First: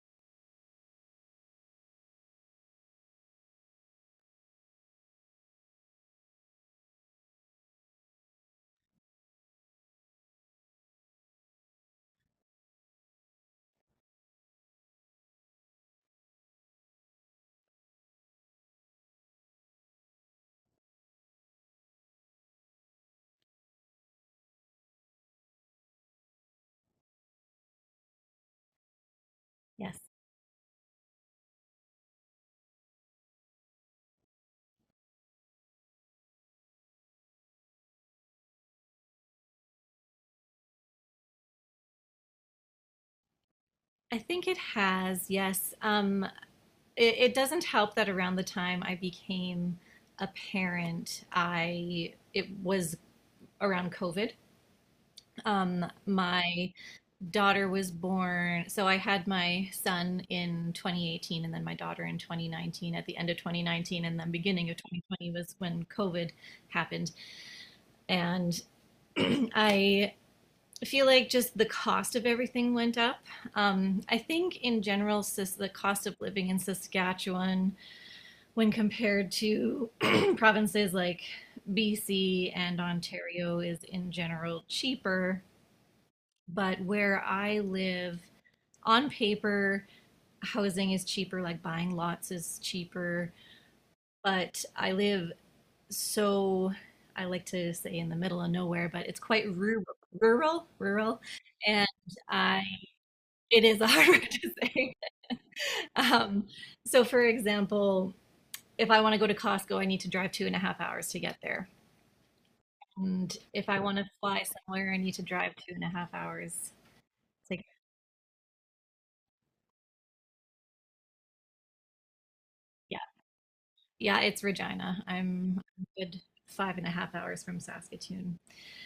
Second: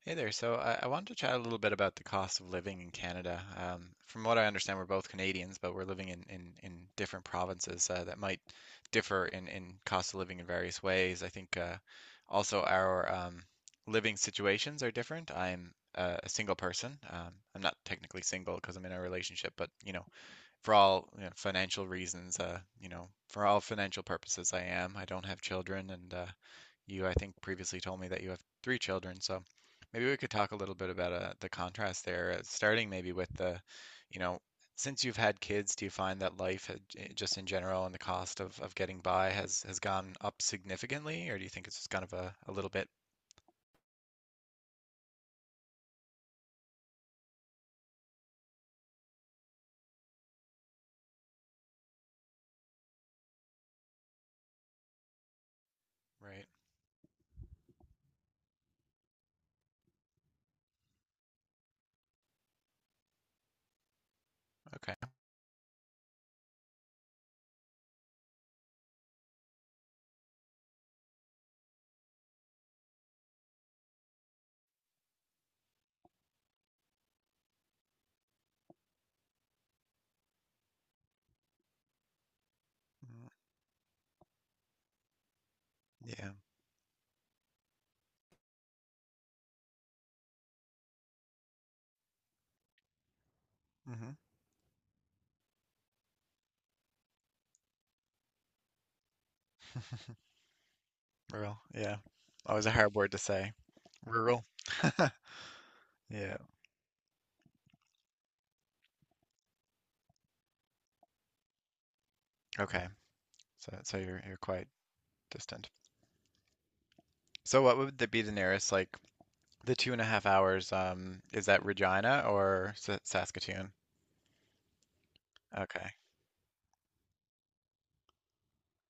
Hey there. So I wanted to chat a little bit about the cost of living in Canada. From what I understand, we're both Canadians, but we're living in different provinces that might differ in cost of living in various ways. I think also our living situations are different. I'm a single person. I'm not technically single because I'm in a relationship, but you know, for all you know, financial reasons, for all financial purposes, I am. I don't have children, and you, I think, previously told me that you have three children. So Yes, maybe we could talk a little bit about the contrast there, starting maybe with the, you know, since you've had kids, do you find that life, just in general, and the cost of getting by has gone up significantly, or do you think it's just kind of a little bit? I think it has. Yes. It doesn't help that around the time I became a parent, I it was around COVID. Right. My daughter was born, so I had my son in 2018 and then my daughter in 2019 at the end of 2019 and then beginning of Okay. 2020 was when COVID happened. And I I feel like just the cost of everything went up. I think in general, the cost of living in Saskatchewan, when compared to provinces like BC and Mm, Ontario, is in general cheaper. yeah. But where I live, on paper, housing is cheaper, like buying lots is cheaper. Hmm. But I live, so I like to say, in the middle of nowhere, but it's quite rural, rural, rural. Rural. And Yeah. Always I a hard word to say. It is a hard word Rural. to say. Yeah. Um, so, for example, if I want to go to Costco, I need to drive 2.5 hours to get there. Okay. And if So, I so want to you're fly quite somewhere, I need to drive distant. 2.5 hours. It's So like, what would be the nearest, like the 2.5 hours? Is that Regina or Sa yeah, Saskatoon? yeah, it's Regina. I'm a Okay, good 5.5 hours from Saskatoon.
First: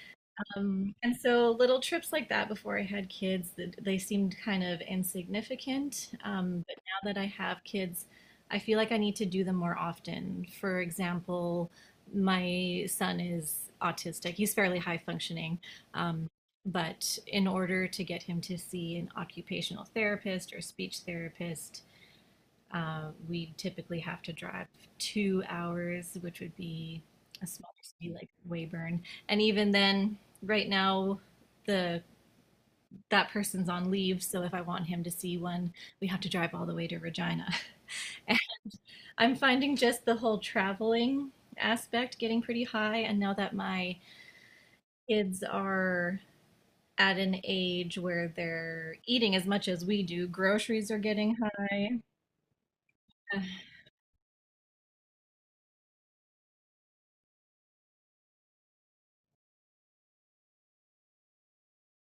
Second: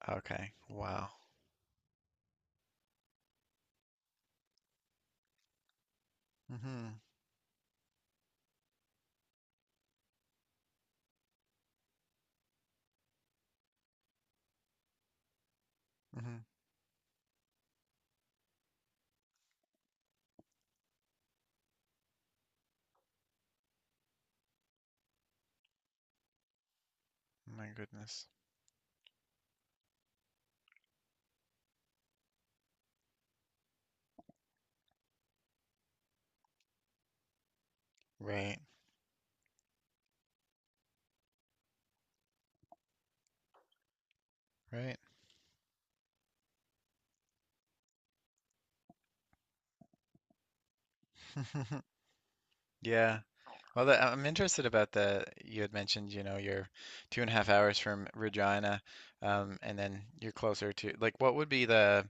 okay, Um, wow. and so little trips like that before I had kids, they seemed kind of insignificant. But Mm-hmm. now that I have kids, I feel like I need to do them more often. For example, my son is autistic. He's fairly high functioning. Um, Mm-hmm. but in order to get him to see an occupational therapist or speech therapist, we typically have to drive 2 hours, which would be a My smaller city goodness. like Weyburn. And even then, right now, the that person's on leave, so if I want him to see one, we have to drive all the way to Regina. And Right, I'm finding just the whole traveling aspect getting pretty high, and now that my right. kids are at an age where they're eating as much as we do, groceries are getting high. Yeah. Uh, Well, I'm interested about the you had mentioned, you know, you're 2.5 hours from Regina, and then you're closer to like what would be the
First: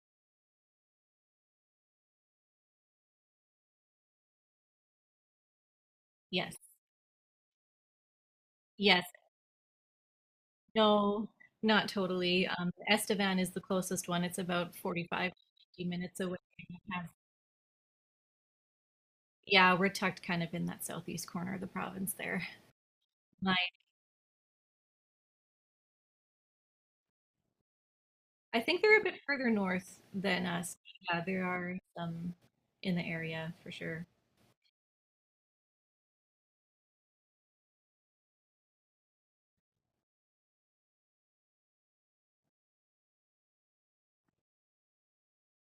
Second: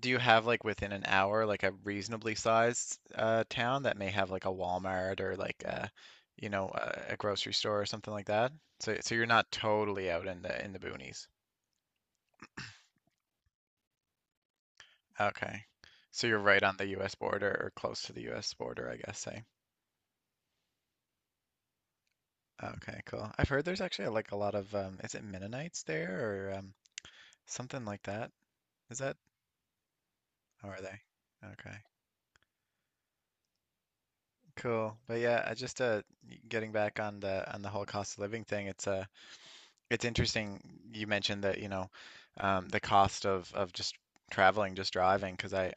do you have like within an hour like a reasonably sized town that may have like a Walmart or like a you Yes, know a grocery store or something like that? So yes. so you're not totally out in the boonies. No, not totally. Estevan is the closest one. It's about 45, Okay. 50 minutes So you're away. right on We the have- US border or close to the US border, I guess, say. Yeah, we're tucked kind of in that southeast corner of the province there. Okay, cool. I've My, heard there's actually like a lot of is it Mennonites there or something like that? I think Is they're a that bit further north than how us. are they? Yeah, there Okay. are some in the area for sure. Cool. But yeah, I just getting back on the whole cost of living thing, it's it's interesting you mentioned that, you know, the cost of just traveling, just driving, because I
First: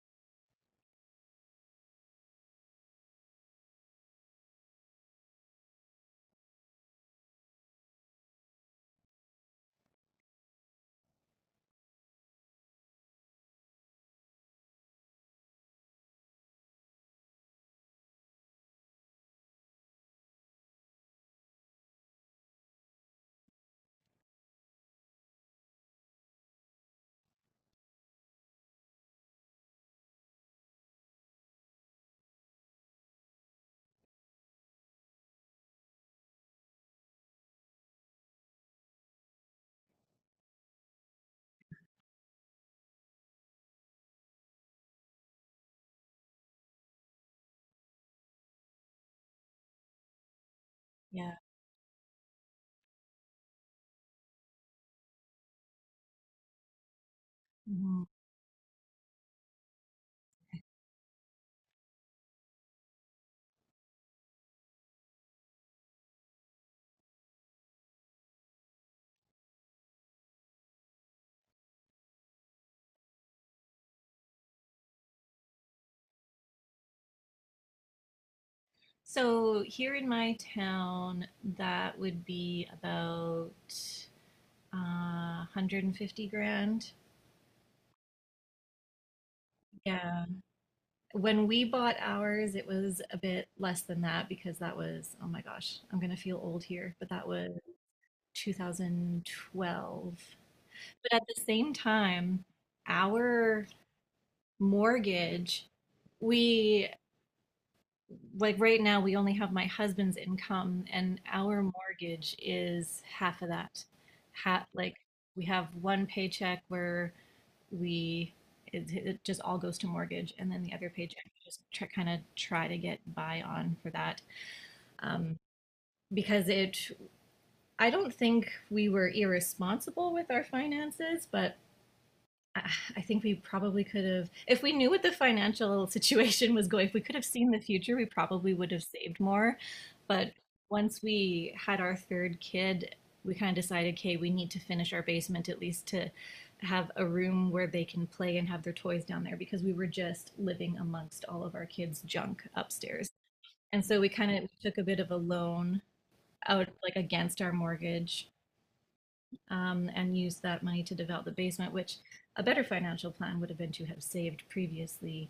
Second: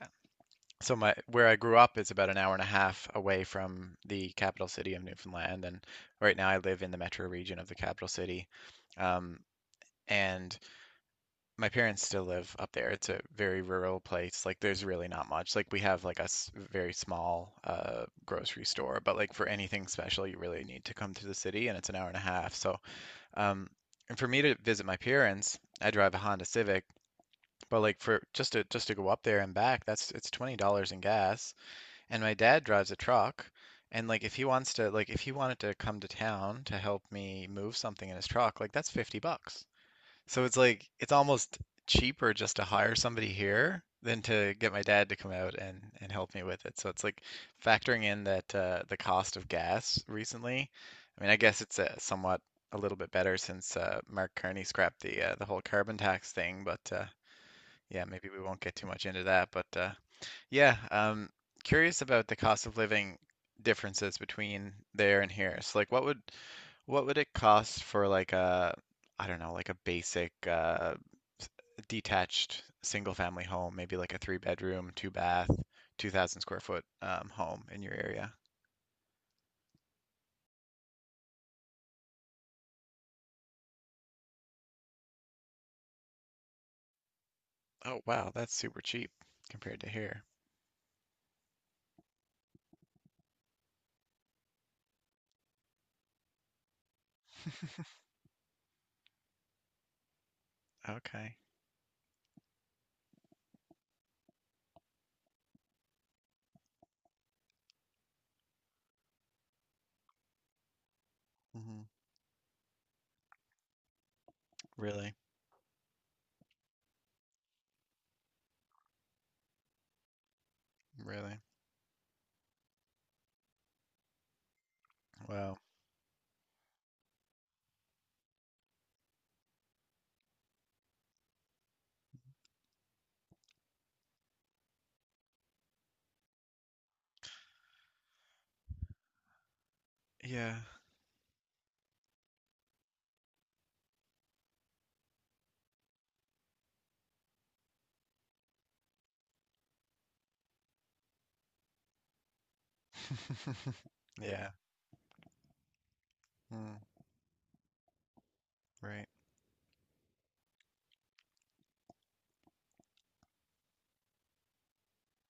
so my where I grew up is about an hour and a half away from the capital city of Newfoundland, and right now I live in the metro region of the capital city. Um, and My parents still live up there. It's a very rural place. Like there's really not much. Like we have like a very small grocery store, but like for anything special, you really need to come to the city, and it's an hour and a half. So um, and for me to visit my parents, I drive a Honda Civic, but like for just to go up there and back, that's it's $20 in gas. And my dad drives a truck, and like if he wants to like if he wanted to come to town to help me move something in his truck, like that's $50. So it's like it's almost cheaper just to hire somebody here than to get my dad to come out and help me with it. So it's like factoring in that the cost of gas recently. I mean, I Yeah. guess it's somewhat a little bit better since Mark Carney scrapped the whole carbon tax thing, but yeah, Mhm. maybe we won't get too much into that. But yeah, um, curious about the cost of living differences between there and here. So like what would it cost for like a I don't know, like a basic detached single family home, maybe like a three bedroom, two bath, 2000 square foot home in your area? So here in my town, that would be about 150 grand. Oh wow, that's super cheap compared to here. Yeah. When we bought ours, it was a bit less than that because that was, oh my gosh, I'm going to feel old here, but that was 2012. But at Okay. the same time, our mortgage, we like right now, we only have my husband's income, and our Hmm. mortgage is half of that. Ha like Really? we have one paycheck where we it just all goes to mortgage, and then the other paycheck we Really? just kind of try to get by on for that, um, Wow. because it I don't think we were irresponsible with our finances, but I think we probably could have, if we knew what the financial situation was going, if we could have seen the future, we probably would have saved more. But Yeah. once we had our third kid, we kind of decided, okay, we need to finish our basement at least to have a room where they can play and have their toys down there because we were just living amongst all of our kids' junk upstairs. And so we kind of Yeah. took a bit of a loan out, Mm, like against our mortgage, right. And use that money to develop the basement, which a better financial plan would have been to have saved previously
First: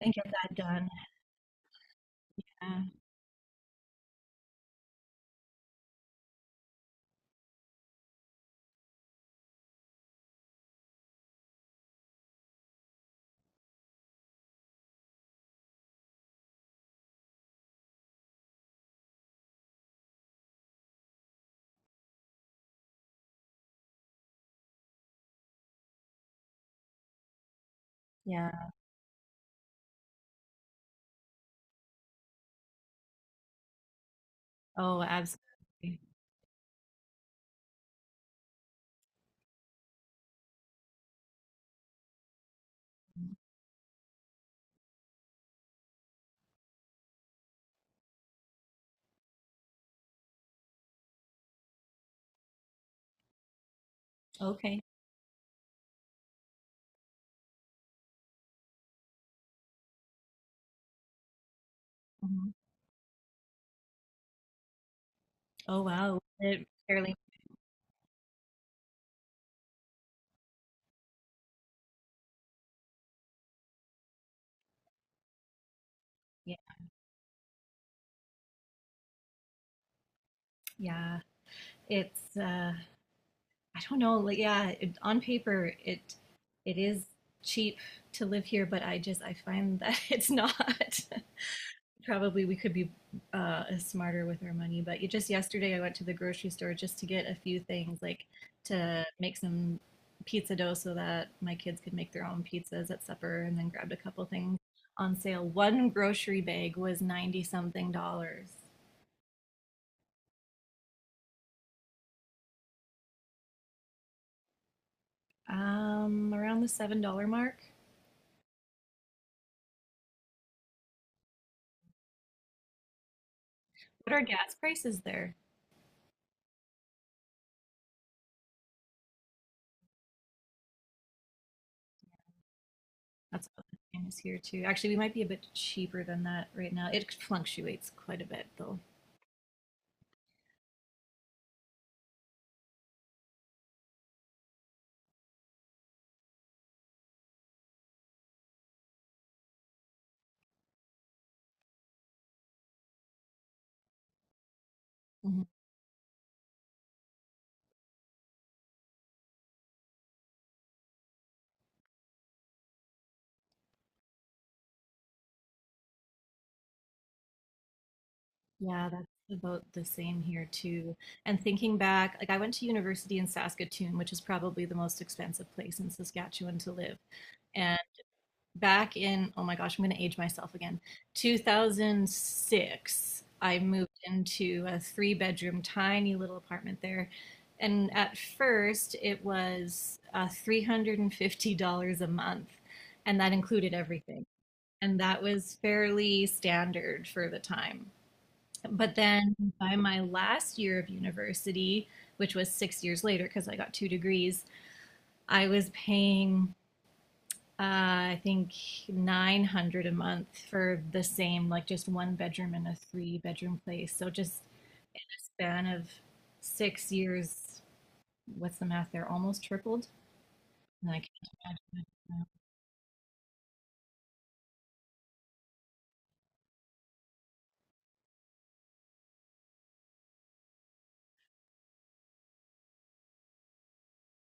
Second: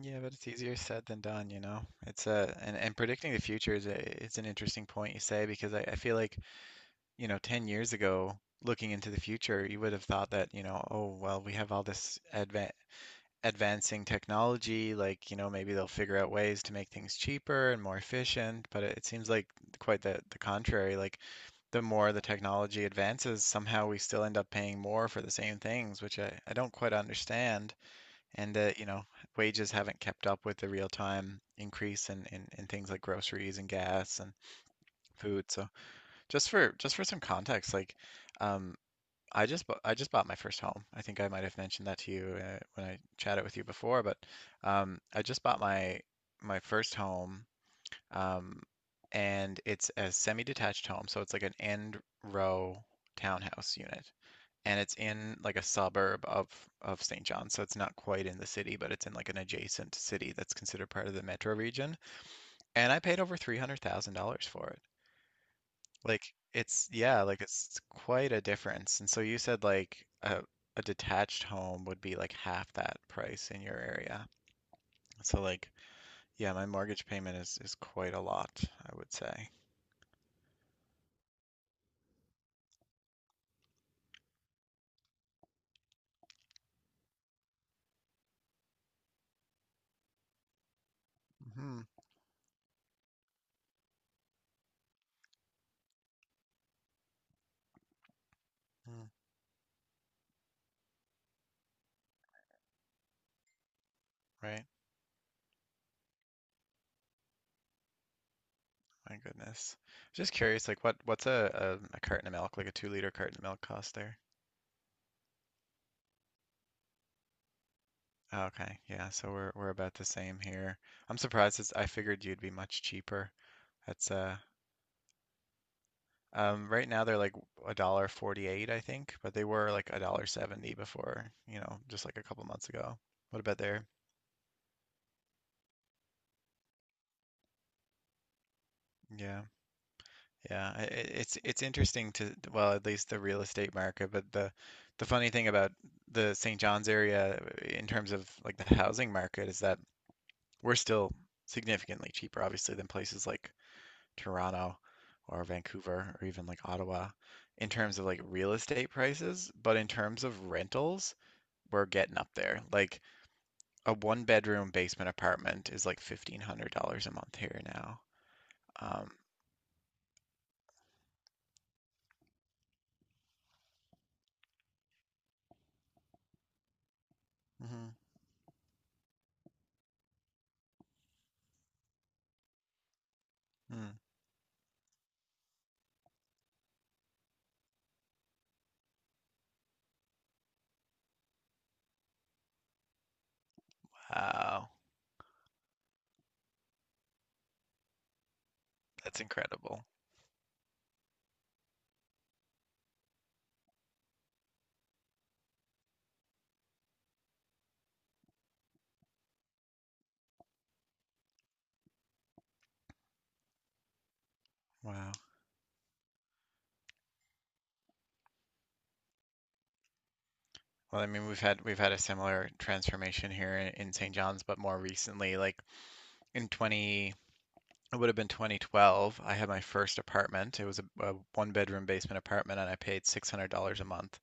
and Yeah, get but it's that easier done. said than done, you know. It's Uh, and predicting the future is it's an interesting point you say because I feel like, you know, 10 years ago, looking into the future, you would have thought that, you know, oh, well, we have all this advancing technology, like, you know, maybe they'll figure out ways to make things cheaper and more efficient, but it seems like quite the contrary. Like the more the technology advances, somehow we still end up paying more for the same things, which I don't quite understand and yeah. that, you know, wages haven't kept up with the real-time increase in things like groceries and gas and Oh, food. So absolutely. Just for some context, like um, I just bought my first home. I think I might have mentioned that to you when I chatted with you before, but I just bought my first home, um, and it's a semi-detached home, so it's like an end row townhouse unit and Okay. it's in like a suburb of St. John, so it's not quite in the city, but it's in like an adjacent city that's considered part of the metro region. Mhm. And I paid over $300,000 for it. Oh, wow. Like It it's fairly. yeah, like it's quite a difference. And so you said like a detached home would be like half that price in your area. So like yeah, Yeah. my mortgage payment is quite a lot, I would say. Yeah. It's. I don't know. Like, yeah. On paper, it is cheap to live here, but I just I find that it's not. Hmm. Probably we could be smarter with our money. But just yesterday, I went to the grocery store just to get a few things, like to make some pizza dough so that my kids could make their own pizzas at supper, and then grabbed a couple things Right. on sale. One grocery bag was 90 something dollars. My goodness. Just curious, like what what's a carton of milk, like a 2 liter carton of milk cost there? Around the $7 mark. Okay, yeah, so we're about the same here. I'm surprised it's, I figured you'd be much cheaper. That's What are uh gas prices there? um Right now they're like a dollar 48, I think, but they were like a dollar 70 before, you know, just like a couple months ago. What That's about what the there? same is here too. Actually, we might be a bit cheaper than that right now. It fluctuates quite a bit though. Yeah. Yeah, it's interesting to well, at least the real estate market, but the funny thing about the St. John's area in terms of like the housing market is that we're still significantly cheaper, obviously, than places like Toronto or Mhm. Vancouver or even like Ottawa in terms of like real estate prices, but in terms of rentals, we're getting up there. Like a one bedroom basement apartment is like $1,500 a month here now. Yeah, that's Um, about the same here too. And thinking back, like I went to university in Saskatoon, which is probably the most expensive place in Saskatchewan to live. And mhm, back in, oh my gosh, I'm going to age myself again. 2006, I mm. moved into a three-bedroom, tiny little apartment there. And at first, it was $350 a month, and that included everything. Wow, And that was fairly standard for the time. But that's then by incredible. my last year of university, which was 6 years later because I got two degrees, I was paying, uh, I think, 900 a month for the same, like just one bedroom and a three-bedroom place. So just a Wow. span of 6 years, what's the math there? Almost tripled. And I Well, I mean, can't we've imagine had a it. similar transformation here in St. John's, but more recently, like in 20, it would have been 2012, I had my first apartment. It was a one bedroom basement apartment and I paid $600 a month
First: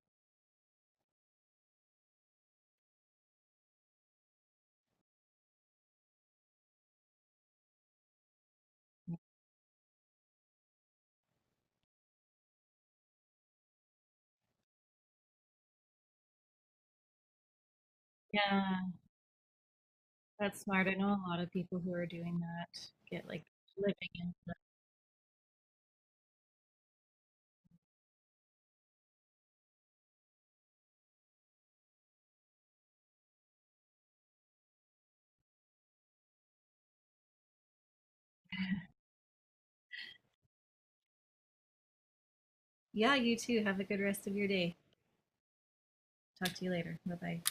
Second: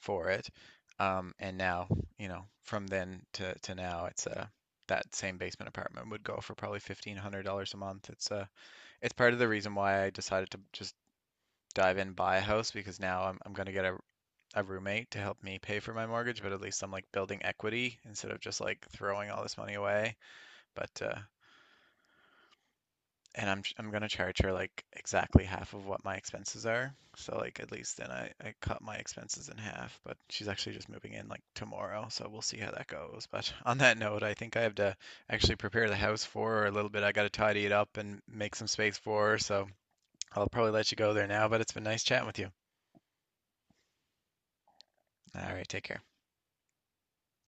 for it. And now, you know, from then to now, it's that same basement apartment would go for probably $1,500 a month. It's part of the reason why I decided to just dive in, buy a house because now I'm gonna get a roommate to help me pay for my mortgage, but at least I'm like building equity instead of just Yeah, like throwing all this money away. that's smart. I But know a lot of people who are doing that get like and I'm gonna living in. charge her like exactly half of what my expenses are. So like at least then I cut my expenses in half. But she's actually just moving in like tomorrow, so we'll see how that goes. But on that note, I think I have to actually prepare the house for her a little bit. I gotta tidy it up and make some space for her. So I'll probably let you go there now. But it's been nice chatting with you. Yeah, you too. Have a good rest of your day. All right, take care. Talk to you later. Bye bye.